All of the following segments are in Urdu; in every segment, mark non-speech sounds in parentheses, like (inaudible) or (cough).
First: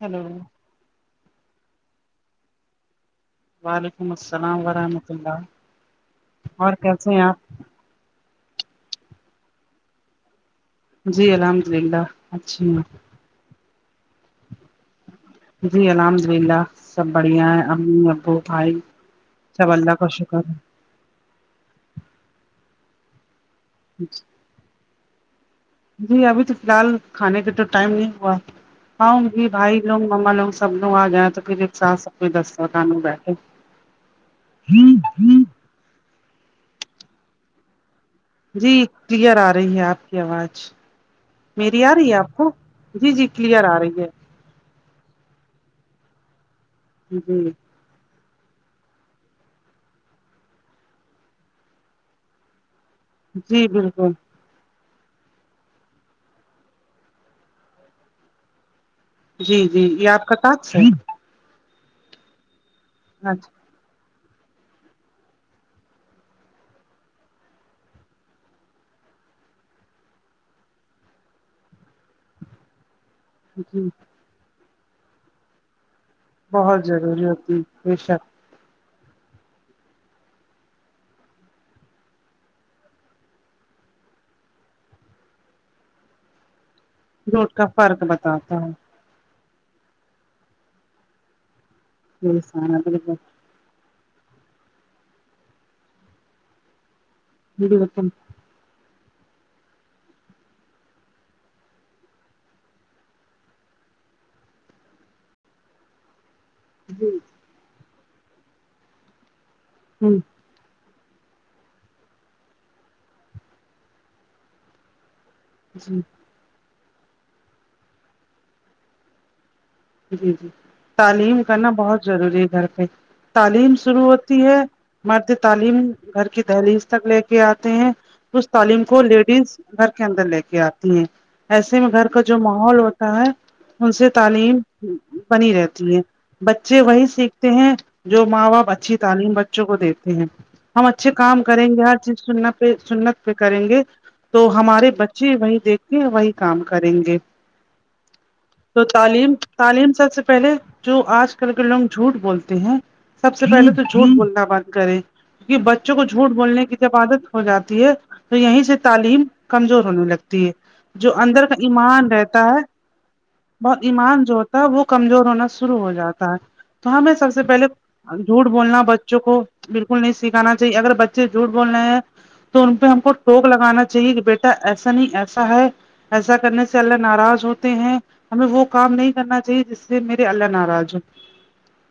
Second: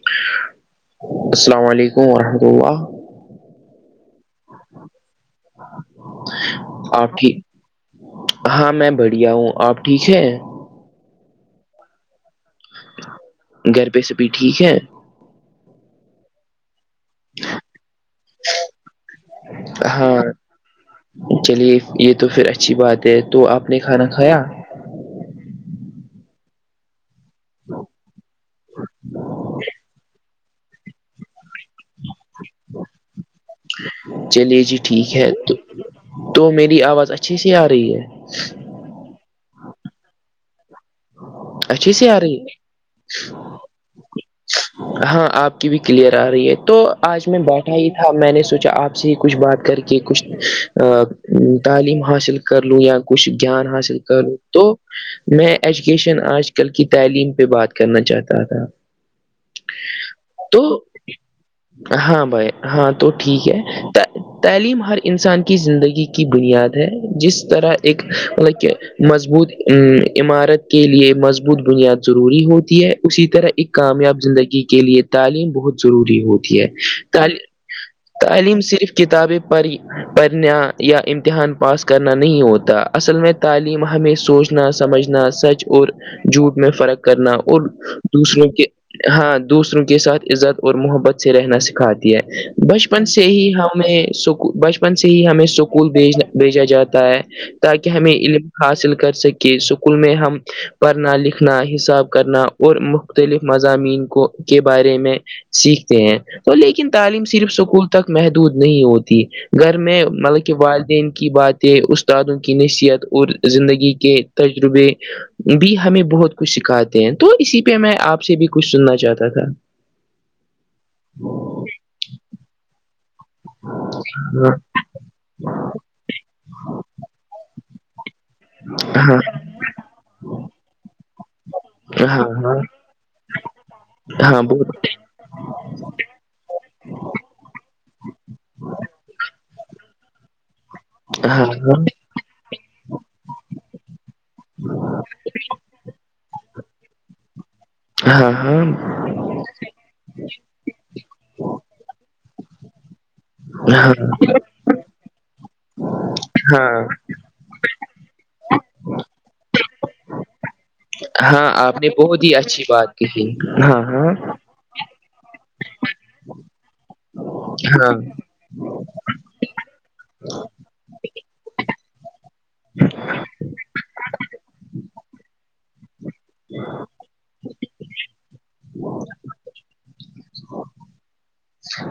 ہیلو السلام علیکم وورحمۃ اللہ وعلیکم السلام ورحمۃ اللہ اور کیسے ہیں آپ ہاں میں بڑھیا ہوں آپ ٹھیک ہیں جی الحمد للہ اچھی ہون گھر پہ سے بھی ٹھیک ہیں جی الحمد للہ سب بڑھیا ہے امی ابو بھائی سب اللہ کا ہاں شکر ہے چلیے یہ تو پھر اچھی بات ہے تو آپ نے ہے کھانا کھایا جی ابھی تو فی الحال کھانے کے تو ٹائم نہیں ہوا ہؤں می بھائی لوگ مما لوگ سب ن آ جائیں تو پھر ایک سات سب کوئی دسو س بیٹ کے چلیے جی ٹھیک ہے تو تو میری آواز اچھی سےی آ رہی ہے جی کلیئر آ رہی ہے آپ کی آواز میری آ رہی ہے آپ کو جی جی کلیئر آ رہی ہے ہاں آپ کی بھی کلیئر آ رہی ہے تو آج میں جی بات تھا میں نے سوچا آپ سے ہی کچھ بات کر کے کچھ تعلیم حاصل کر لوں یا کچھ جان جی حاصل بالکل کر لوں تو میں ایجوکیشن آج کل کی تعلیم پہ بات کرنا چاہتا تھا جی جی یہ آپ کا تو کہ ہاں بھائی ہاں تو ٹھیک ہے اچھا تعلیم ہر انسان کی زندگی کی بنیاد ہے جس طرح ایک مطلب کہ مضبوط ا عمارت کے لیے مضبوط بنیاد ضروری ہوتی ہے اسی طرح ایک جی کامیاب زندگی کے لیے تعلیم بہت ضروری ہوتی ہے بہت ضروری ہوتی ہے، بے شک تعلیم صرف کتابیں پڑ پڑھنا یا امتحان پاس کرنا نہیں ہوتا اصل میں تعلیم ہمیں سوچنا سمجھنا سچ اور جھوٹ میں فرق کرنا روٹ کا اور فرق دوسروں بتاتا کے ہے ہاں دوسروں کے ساتھ عزت اور محبت سے رہنا سکھات ہے یہ سارا بچپن بالکل سے ہی ہمیں سکھ بچپن سے ہی ہمیں اسکول بھیج بھیجا جاتا ہے تاکہ بالکل ہمیں حاصل کر سکے اسکول میں ہم پڑھنا لکھنا حساب کرنا اور مختلف مضامین کو کے بارے میں سیکھتے ہیں تو لیکن جی تعلیم صرف سکول تک محدود نہیں ہوتی گھر میں ہ مطلب کے والدین کی باتیں استادوں کی نصیحت اور زندگی کے تجربے بھی جی ہمیں بہت کچھ سکھاتے ہیں تو اسی پہ میں آپ سے بھی کچھ سننا چاہتا تھا جی جی تعلیم کرنا بہت ضروری ہے گھر پہ تعلیم شروع ہوتی ہاں ہے مرد تعلیم گھر کی دہلیز تک لے کے آتے ہیں اس تعلیم کو ہاں لیڈیز گھر کے اندر لے کے آتی ہیں ایسے میں گھر کا ہاں جو ماحول ہوتا ہے ان سے ہاں ہاں تعلیم بہت بنی رہتی ہے بچے وہی سیکھتے ہیں جو ماں باپ اچھی تعلیم بچوں کو دیتے ہیں ہم اچھے کام ہاں کریں گے ہر چیز سن پہ سننت پہ کریں گے تو ہمارے بچے وہی دیکھ کے وہی کام کریں گے ہاں ہاں تو تعلیم تعلیم سب سے پہلے جو آج کل کے لوگ جھوٹ بولتے ہیں سب سے پہلے تو ہاں ہاں جھوٹ بولنا بند کرے کیہ بچوں کو جھوٹ بولنے کی ہاں جبادت ہو جاتی ہے تو یہیں سے تعلیم کمزور ہونے لگتی ہے جو اندر ہاں کا آپ نے ایمان بہت ہی رہتا ہے اچھی بات کہی بہت ہاں ہاں ایمان جو ہوتا تب وہ کمزور ہونا شروع ہو جاتا ہے تو ہمیں سب سے پہلے ہاں جھوٹ بولنا بچوں کو بالکل نہیں سکھانا چاہیے اگر بچے جھوٹ بول رہے ہیں تو ان پہ ہم کو ٹوک لگانا چاہیے کہ بیٹا ایسا نہیں ایسا ہے ایسا کرنے سے اللہ ناراض ہوتے ہیں ہمیں وہ کام نہیں کرنا جس سے میرے اللہ ناراض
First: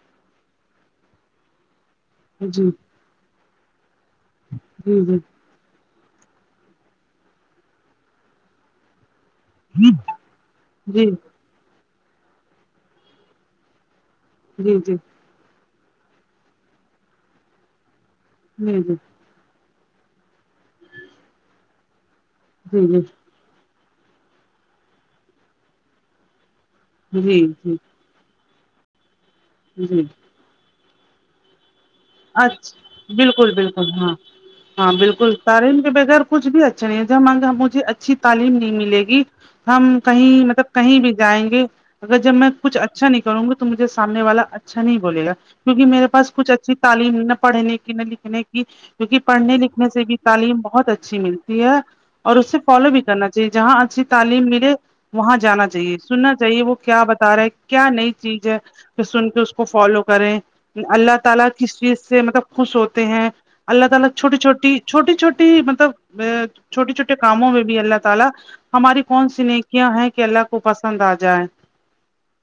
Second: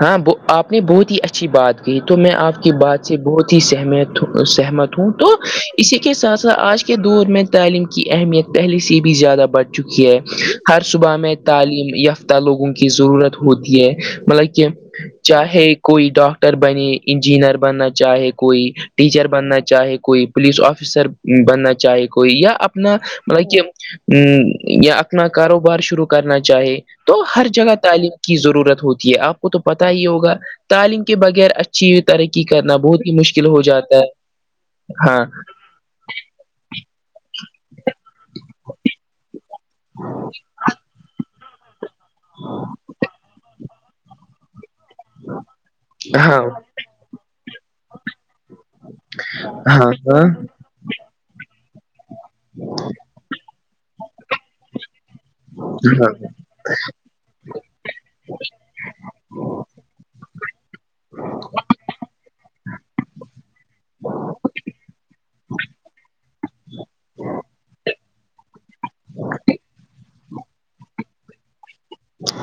ہاں آپ نے بہت ہی اچھی بات کی تو میں آپ جی کی بات سے بہت ہی سہمیت سہمت جی ہوں جی تو اسی کے ساتھ ساتھ آج کے دور میں تعلیم کی اہمیت پہلیے سی بھی زیادہ بڑھتی جی چکی ہے ہر جی صبح میں تعلیم یافتہ لوگوں کی ضرورت ہوتی ہے مطلب جی کہ جی جی چاہے کوئی ڈاکٹر بنے انجینئر بننا چاہے کوئی جی ٹیچر بننا چاہے کوئی پولیس آفیسر بننا چاہے کوئی یا اپنا مطلب کہ یا اپنا کاروبار شروع کرنا چاہے تو ہر جی جگہ جی تعلیم کی ضرورت ہوتی ہے آپ کو تو جی پتا جی ہی ہوگا تعلیم کے بغیر اچھی ترقی کرنا بہت اچھا ہی مشکل بالکل ہو بالکل جاتا ہاں ہے ہاں بالکل تارین کے بغیر کچھ بھی اچھا نہیں جب مانگ مجھے اچھی تعلیم نہیں ملے گی ہم کہیں مطلب کہیں بھی جائیں گے اگر جب میں کچھ اچھا نہیں کروں گی مجھے سامنے والا اچھا نہیں بول گا کیونکہ میرے پاس ہاں کچھ اچھی تعلیم نہ پڑھنے کی نہ لکھنے کی کیونکہ پڑھنے لکھنے ہاں سے بھی تعلیم بہت اچھی ملتی ہے اور اس سے فالو بھی کرنا چاہیے جہاں اچھی تعلیم ملے وہاں جانا چاہیے ہاں سننا چاہیے وہ کیا رہا کیا نئی چیز ہے کہ سن کے اس کو فالو کریں کے کس چیز سے مطلب خوش ہوتے ہیں چھوٹی چھوٹی مطلب چھوٹے چھوے کاموں میں بھی اللہ تعالی ہماری کون س نیکیاں ہیں کہ اللہ کو پسند آ جائے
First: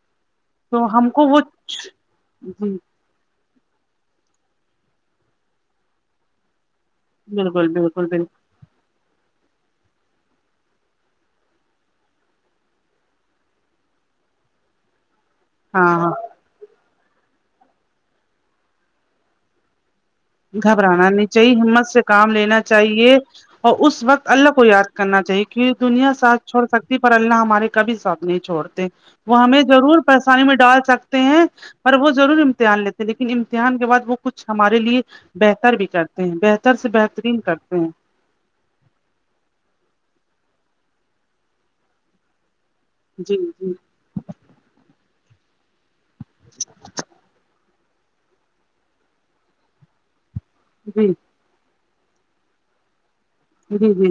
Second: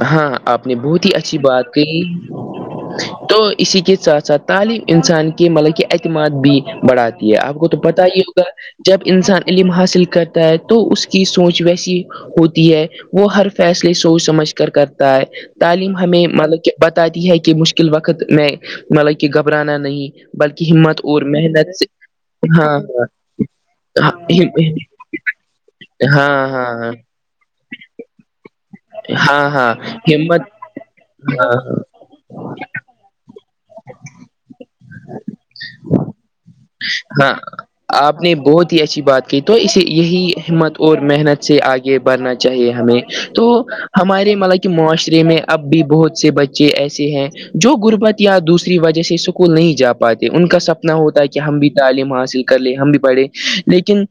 ہاں آپ نے تو بہت ہم ہی کو اچھی وہ بات کہ جی تو اسی کے ساتھ سھ تعلیم انسان کے مطلب کہ اعتماد بھی بڑھاتی ہے آپ کو بالکل تو پت بالکل ہی بالکل ہوگا جب انسان علم حاصل کرتا ہے تو اس کی سوچ ویسی ہوتی ہے وہ ہر فیصلے سوچ سمجھ کر کرتا ہے ہاں تعلیم ہاں ہمیں مطلب بتاتی ہے کہ مشکل وقت میں مطلب کہ گھبرانا نہیں بلکہ ہمت گھبرانا اور نہیں چاہیے محنت ہمت سے کام لینا ہاں چاہیے اور اس وقت ہاں اللہ کو یاد کرنا چاہیے کہ کی دنیا ہاں سات ہاں چھوڑ سکتی ہاں ہاں ہے پر اللہ ہمارے کبھی ساتھ نہیں چوڑ وہ ہاں ہمیں ہاں ضرور پریشانی ہمت میں ڈال سکتے ہیں ہاں پر وہ ضرور امتحان لیتے لیکن امتحان کے بع وہ کچھ ہمارے لیے بہتر بھی کرتے ہیں بہتر سے ہاں بہترین کرتے ہیں آپ نے بہت ہی اچھی بات کی تو اسے یہی ہمت اور محنت سے آگے بڑھنا چاہیے ہمیں جی تو جی ہمارے مطلب کہ معاشرے میں اب بھی بہت سے بچے ایسے ہیں جو غربت یا دوسری وجہ سے سکول نہیں جا پاتے ان کا سب اتنا جی ہوتا ہے کہ ہم بھی تعلیم حاصل کر لیں ہم بھی پڑھے جی لیکن جی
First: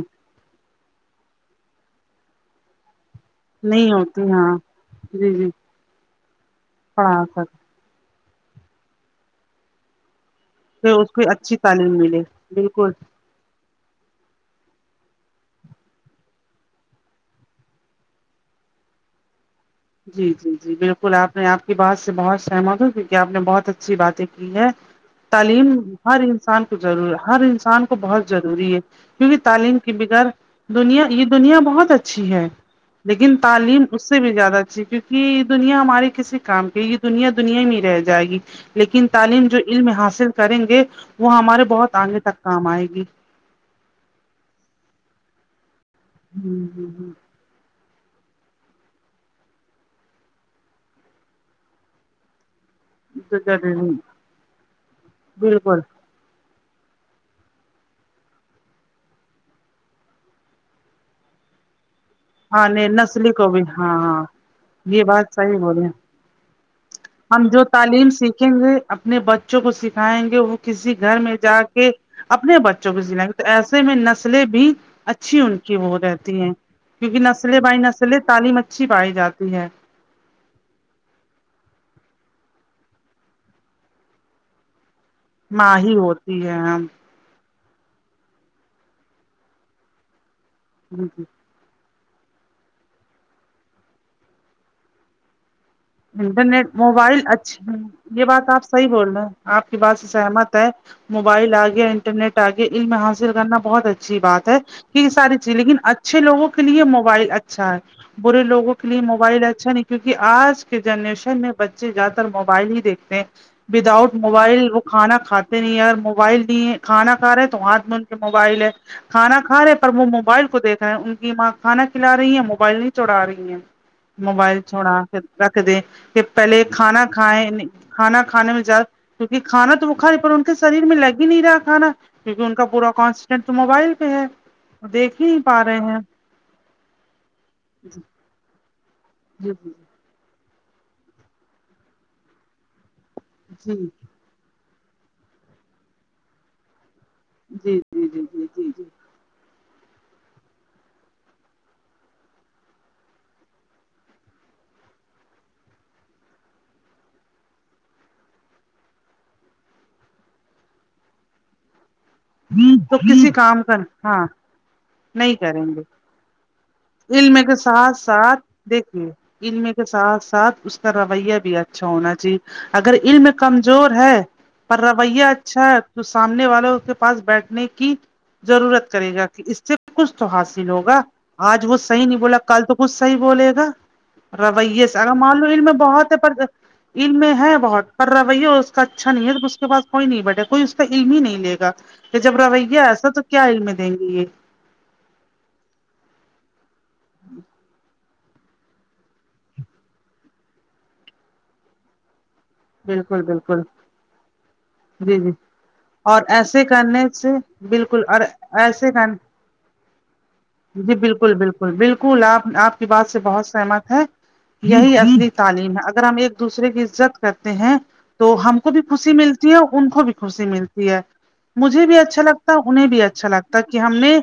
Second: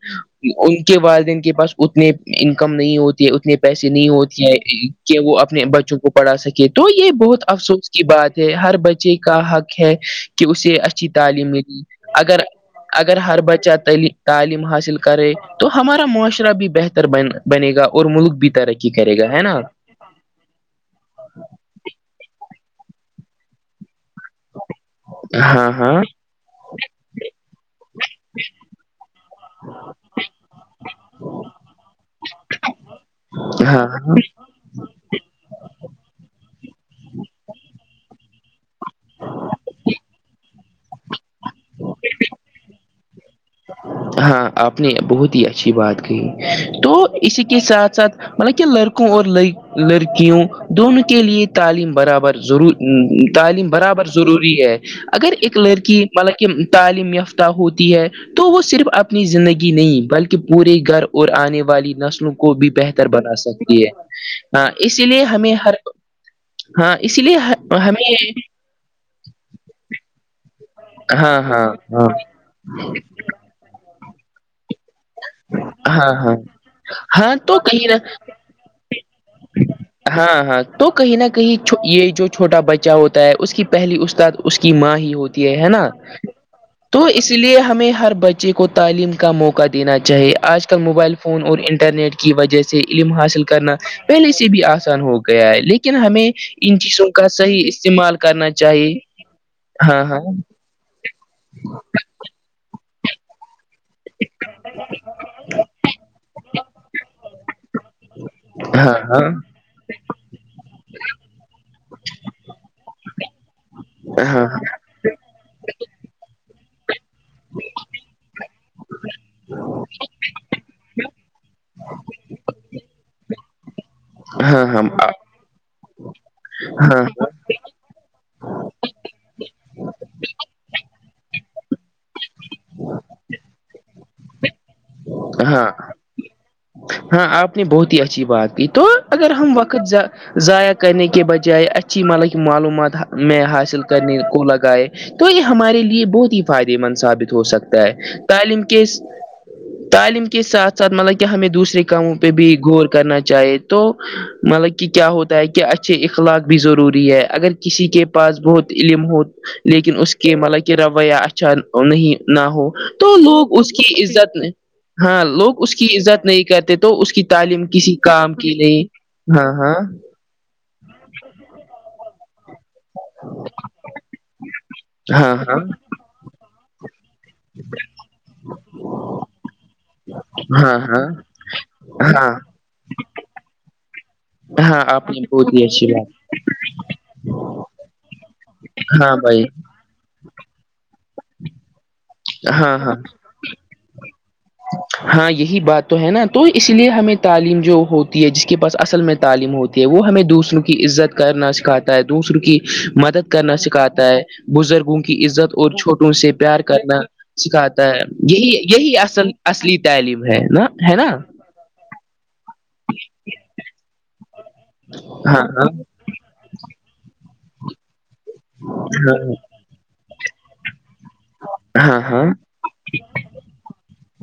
ان کے والدین کے پاس اتنے انکم نہیں ہوتے اتنے پیسے نہیں ہوتی ہیں کہ جی وہ جی اپنے بچوں کو پڑھا سکے تو یہ پڑھا بہت سکتے افسوس کی بات ہے ہر بچے کا حق ہے کہ اسے اچھی اس کو تعلیم ملی ملے اگر بالکل اگر ہر بچہ تلی تعلیم حاصل کرے تو ہمارا معاشرہ بھی بہتر ب بنے گا اور ملک بھی ترقی کرے گا ہے نا جی جی جی بالکل آپ نے آپ کی بات سے بہت سہمت ہو کیوں کہ آپ نے بہت اچھی بات کی ہے ہاں تعلیم ہاں ہر انسان کو ضروری ہے ہر انسان کو بہت ضروری ہے کیونکہ تعلیم کے بغیر دنیا یہ دنیا بہت اچھی ہے لیکن تعلیم ہاں اس سے ہاں بھی زیادہ جی کیونک دنیا ہمارے کسے کام کی یہ دنیا دنیا ہی میں رہ جائے گی لیکن تعلیم جو علم حاصل کریں گے وہ ہمارے بہت آگے تک کام آئے گی ہاں آپ نے بہت ہی اچھی بات کہی تو اسی کے ساتھ ساتھ ملکہ لڑکوں اور لڑکیوں دونوں کے لیے تعلیم برابر ضرور تعلیم برابر ضروری ہے اگر ایک بالکل لڑکی مطلب کہ تعلیم یافتہ ہوتی ہے تو اس صرف اپنی زندگی نہیں بلکہ پورے گھر اور آنے والی نسلوں کو کو ہاں بھی نہیں بہتر نسلی بنا کو بھی سکتی ہاں ہاں ہے ہ اس یہ لیے بات ہمیں صحیح ہر بولے ہاں اس لیے ہم جو ہمیں تعلیم سیکھیں گے اپنے بچوں کو سکھائیں گے وہ کسی گھر میں ہاں جا ہاں کے ہاں اپنے بچوں کو سکھائیں گے تو ایسے میں نسلیں بھی اچھی ان کی وہ ہاں ہاں رہتی ہیں کیونکہ ہاں نسل تو بائی کہیں نہ نسلیں تعلیم اچھی پائی جاتی ہے ہاں ہاں تو کہیں نہ کہیں یہ جو چھوٹا بچہ ہوتا ہے اس کی پہلی استاد اس کی ماں ہی ہوتی ہے ہے نا ماہی ہوتی ہے تو اس اس لیے ہمیں ہر بچے کو تعلیم کا موقع دینا چاہیے آج کل موبائل فون اور انٹرنیٹ کی وجہ سے علم حاصل کرنا پہلے سے بھی آسان ہو گیا ہے لیکن ہمیں انٹرنیٹ ان چیزوں موبائل کا صحیح اچھا استعمال یہ بات کرنا آپ صحیح چاہیے بول رہے ہیں آپ کی بات ہاں سے ہاں سہمت ہے موبائل آگیا انٹرنیٹ آگے علم حاصل کرنا بہت اچھی بات ہے یہ ساری چیز لیکن اچھے لوگوں کے لیے موبائل اچھا ہے برے لوگوں کے ہاں لیے ہاں موبائل اچھا نہیں کیونکہ آج کے جنریشن میں بچے زیادہ تر موبائل ہی دیکھتے ہیں وداؤٹ ہاں موبائل وہ کھانا کھاتے نہیں ہیں اگر موبائل نہیں کھانا کھا رہے تو ہاتھ میں ان کے موبائل ہے کھانا کھا رہے پر وہ موبائل کو دیکھ رہے ہیں ان کی ماں کھانا کھلا رہی ہے موبائل نہیں چڑھا رہی ہیں موبائل ہاں چ ہاں ہوناا رکھ د کہ پہلے کھانا ہاں کھائےیں کھانا کھانے میں جا کیونکہ کھانا تو وہ کا رہی پر ان کے شریر میں لگ ہی نہیں رہا کھانا کیونکہ ان کا پورا کانسٹینٹ تو موبائل پہ ہے دیکھ ہی نہیں پا ہاں رہے ہیں ہاں آپ نے بہت ہی اچھی بات کی تو اگر جی ہم وقت ضائع کرنے کے بجائے اچھی ملک معلومات میں جی حاصل کرنے کو لگائے تو یہ ہمارے لیے بہت ہی فائدے مند ثابت ہو جی سکتا جی ہے جی جی تعلیم کے جی تعلیم کے ساتھ ساتھ مطلب کہ ہمیں دوسرے کاموں پہ بھی غور کرنا چاہیے تو مطلب کہ کیا ہوتا ہے کہ اچھے اخلاق بھی ضروری ہے اگر کسی کے پاس بہت علم ہو لیکن اس کے مطلب کہ رویہ اچھا اچھا نہیں نہ ہو جی تو کسی لوگ کام اس کا کی ہاں عزت ہاں نہیں لوگ کریں اس گے کی عزت نہیں کرتے تو اس کی علم کے تعلیم کسی ساتھ کام ساتھ کی دیکھے نہیں ہاں علم ہاں کے ساتھ ساتھ اس کا رویا بھی اچھا ہونا جی اگر علم کمزور ہے پر رویہ ہاں اچھا ہاں تو سامنے والوں کے پاس بیٹھنے کی ضرورت کرے گا کہ اس سے سب کچھ تو حاصل ہاں ہوگا ہاں آج وہ صحیح نہیں ہاں بولا کل تو کچھ صحیح بولے گا ہاں رویے سے آپ اگر نے معلوم بہت ان ہی میں اچھی بہت ہے بات پر علم میں ہے بہت پر روی اس کا اچھا ہاں نہیں بھائی ہے اس کے پاس کوئی نہیں بیٹا کوئی اس کا علم ہی نہیں لے گا کہ جب ہاں رویہ ہاں ایسا تو کیا علم دیں گے یہ ہاں یہی بات تو ہے نا تو اس لیے ہمیں تعلیم جو ہو ہے جس کے پاس اصل میں تعلیم ہوتی ہے وہ ہمیں دوسروں کی عزت کرنا سکھاتا ہے دوسروں کی بالکل مدد کرنا بالکل سکھاتا ہے بزرگوں جی کی جی عزت اور چھوٹوں سے پیار ایسے کرنا کرنے سے سکھاتا ہے بالکل اور یہی ایسے یہی کر اصل اصلی تعلیم ہے نا جی ہے نا بالکل بالکل بالکل آپ آپ کی بات سے بہت سہمت ہے یہی عگلی ہاں ہاں تعلیم ہے اگر ہم ایک دوسرے کی عزت کرتے ہیں تو ہم کو بھی خوشی ملتی ہے اور ان کو بھی خوشی ملتی ہے مجھے بھی ہاں ہاں اچھا ہاں لگتا انہیں بھی اچھا لگتا کہ ہم نے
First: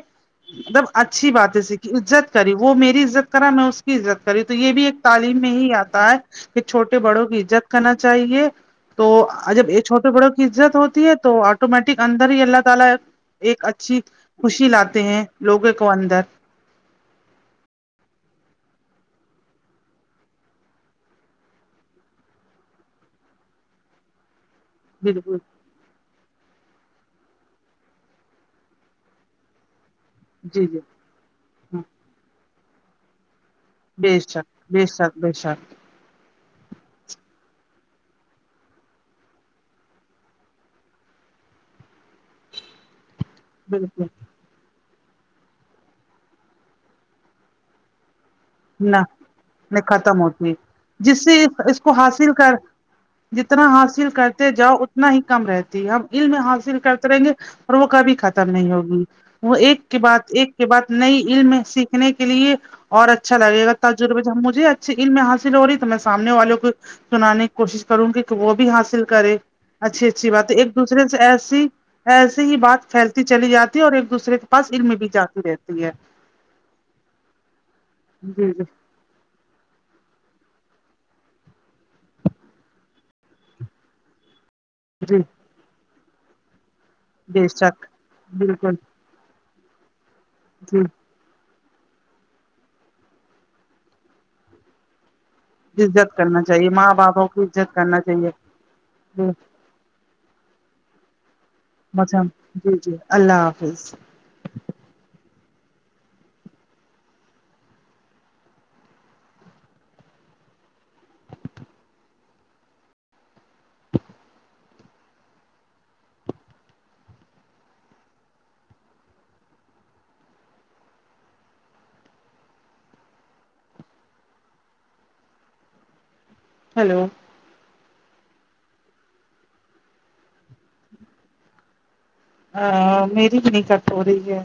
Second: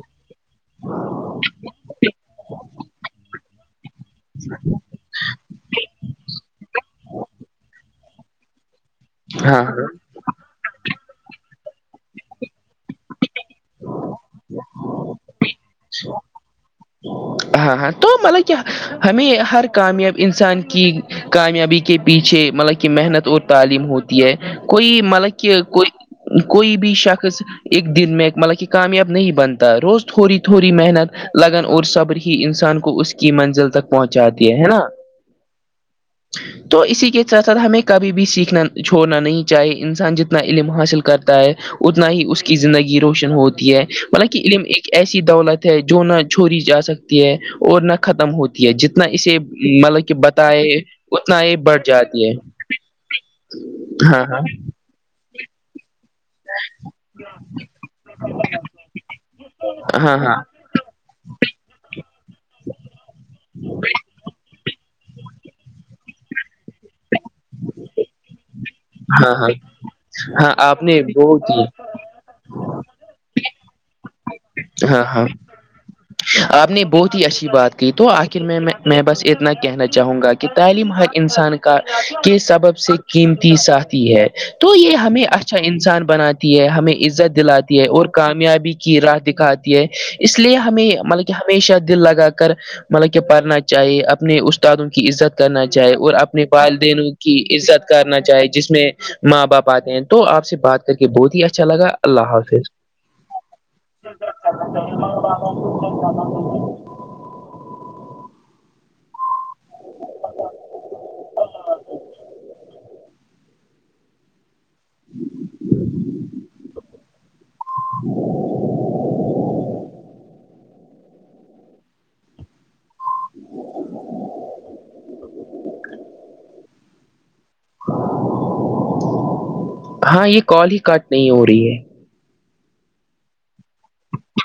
مطلب اچھی باتیں سیکھی عزت کری وہ میری عزت کرا میں اس کی عزت کری تو یہ بھی ایک تعلیم میں ہی آتا ہے کہ چھوٹے بڑوں کی عزت کرنا چاہیے تو ہاں جب یہ چھوٹے بڑوں عزت ہوتی ہے تو آٹومیٹک اندر ہی اللہ تعالی ایک اچھی خوشی لاتے ہیں لوگوں کو اندر ہاں ہاں تو مطلب کہ ہمیں ہر کامیاب انسان کی کامیابی کے پیچھے مطلب کہ محنت اور تعلیم ہوتی ہے کوئی بالکل مطلب کہ کوئی کوئی بھی شخص ایک دن میں مطلب کہ کامیاب نہیں بنتا روز تھوڑی جی تھوڑی جی محنت لگن اور ہاں، صبر ہی انسان کو اس کی منزل تک بے شک پہنچاتی ہے ہے نا بے شک بے شک (inaudible) تو اسی کے ساتھ ساتھ ہمیں کبھی بھی سیکھنا چھوڑنا نہیں چاہیے انسان جتنا علم حاصل کرتا ہے اتنا ہی اس کی زندگی روشن ہوتی ہے بالکل بالانک علم ایک ایسی دولت ہے جو نہ چھوڑی جا سکتی ہے اور نہ ختم ہوتی جتنا نہ اسے مطلب کہ ختم ہوتی ہے بتائے جس سے اتنا یہ اس بڑھ کو جاتی ہے حاصل کر جتنا حاصل ہاں کرتے جاؤ اتنا ہی کم رہتا ہم علم حاصل کرتے رہیں گے اور وہ کبھی ختم نہیں ہوگی وہ ایک کے ہاں ہاں بات ہاں ایک کے بعات نئی علم سیکھنے کے لیے اور اچھا گا تجربے جبجھے اچھیلم میں حاصل ہو رہی تو میں سامنے والوں کو سنانے کی کوشش کروں گی کہ وہ بھی حاصل ہاں کرے ہاں اچھی اچھی بات ہاں ایک آپ نے دوسرے سے بہت ایسی ہی ایسے ہی بات پھیلتی چلی جاتی ہے اور ایک دوسرے کے پاس علم ہاں بھی ہاں جاتی رہتی ہے آپ نے بہت ہی اچھی بات کی تو آخر جی میں جی میں بس اتنا کہنا چاہوں گا کہ تعلیم ہر انسان کا کے سبب سے قیمتی ساہتی ہے تو یہ جی ہمیں اچھا انسان بناتی ہے ہمیں عزت بے دلاتی ہے شک اور کامیابی بالکل کی راہ آتی ہے اس لیے جی ہمیں مطلب کہ ہمیشہ دل لگا کر مطلب کہ پڑھنا چاہیے اپنے استادوں کی عزت کرنا چاہے اور عزت کرنا اپنے چاہیے ماں والدینوں باپوں کی عزت کرنا چاہیے چاہے جس میں ماں باپ ہیں تو آپ سے بات کر کے بہت ہی اچھا لگا مجم اللہ حافظ جی جی اللہ حافظ چاہب جاناے (inaudible) ج (inaudible) ہیلو ہاں یہ کال ہی کاٹ نہیں ہو رہی ہے میری بھی نہیں کٹ ہو رہی ہے